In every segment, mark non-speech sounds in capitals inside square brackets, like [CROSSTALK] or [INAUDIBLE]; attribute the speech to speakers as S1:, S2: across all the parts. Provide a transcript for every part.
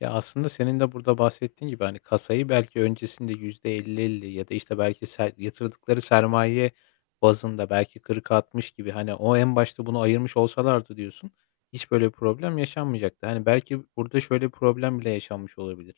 S1: Ya, aslında senin de burada bahsettiğin gibi, hani kasayı belki öncesinde %50-50 ya da, işte, belki ser yatırdıkları sermaye bazında belki 40-60 gibi, hani o en başta bunu ayırmış olsalardı diyorsun, hiç böyle bir problem yaşanmayacaktı. Hani, belki burada şöyle problem bile yaşanmış olabilir.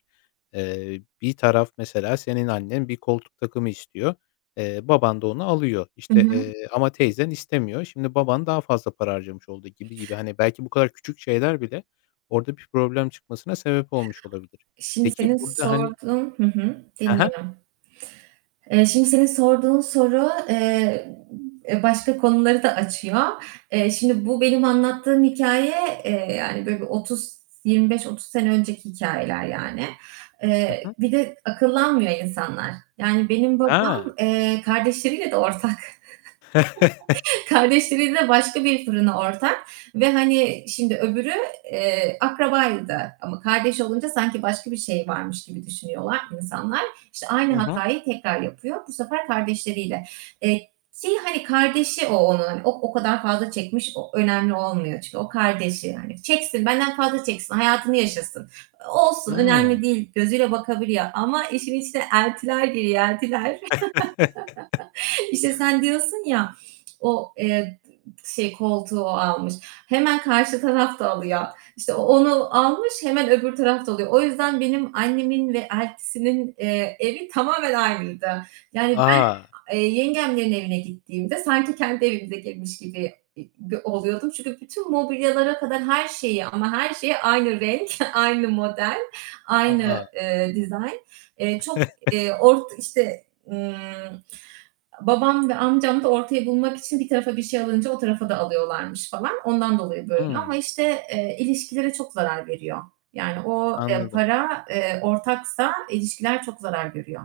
S1: Eee, bir taraf mesela senin annen bir koltuk takımı istiyor. Eee, baban da onu alıyor,
S2: Hı
S1: işte,
S2: hı.
S1: eee, ama teyzen istemiyor. Şimdi baban daha fazla para harcamış oldu -gibi gibi hani belki bu kadar küçük şeyler bile orada bir problem çıkmasına sebep olmuş olabilir.
S2: Şimdi
S1: Peki,
S2: senin
S1: burada hani
S2: sorduğun Hı hı,
S1: He he.
S2: dinliyorum. Eee, şimdi senin sorduğun soru, eee, eee, başka konuları da açıyor. Eee, şimdi bu benim anlattığım hikâye, eee, yani, böyle, bir 30-25-30 sene önceki hikâyeler, yani.
S1: Hı
S2: Eee,
S1: hı.
S2: bir de akıllanmıyor insanlar. Yani benim
S1: He!
S2: babam, eee, kardeşleriyle de ortak.
S1: [CHUCKLES]
S2: [CHUCKLES] Kardeşleriyle de başka bir fırına ortak ve, hani, şimdi öbürü, eee, akrabaydı ama kardeş olunca sanki başka bir şey varmış gibi düşünüyorlar insanlar. İşte
S1: Hı
S2: aynı
S1: hı.
S2: hatayı tekrar yapıyor. Bu sefer kardeşleriyle. Eee, şeyi, hani, kardeşi o onun, o o kadar fazla çekmiş, o önemli olmuyor çünkü o kardeşi yani. Çeksin, benden fazla çeksin, hayatını yaşasın. E, olsun,
S1: Hıı.
S2: önemli değil, gözüyle bakabiliyor ama işin içine eltiler giriyor, eltiler. [CHUCKLES] İşte, sen
S1: [CHUCKLES]
S2: diyorsun ya, o, eee, şey koltuğu o almış. Hemen karşı taraf da alıyor. İşte o onu almış hemen öbür taraf da alıyor. O yüzden benim annemin ve eltisinin, eee, evi tamamen aynıydı. Yani, ben
S1: A!
S2: a eee, yengemlerin evine gittiğimde sanki kendi evimize girmiş gibi i gö oluyordum. Çünkü bütün mobilyalara kadar her şeyi ama her şeyi aynı renk, [CHUCKLES] aynı model,
S1: A,
S2: aynı,
S1: a!
S2: eee, dizayn. Eee, çok, eee,
S1: [CHUCKLES]
S2: ort işte, ımm, a babam ve amcam da ortayı bulmak için bir tarafa bir şey alınca o tarafa da alıyorlarmış falan. Ondan dolayı böyle ama,
S1: Hımm!
S2: işte, eee, ilişkilere çok zarar veriyor. Yani o, eee,
S1: Anladım.
S2: para, eee, ortaksa ilişkiler çok zarar görüyor.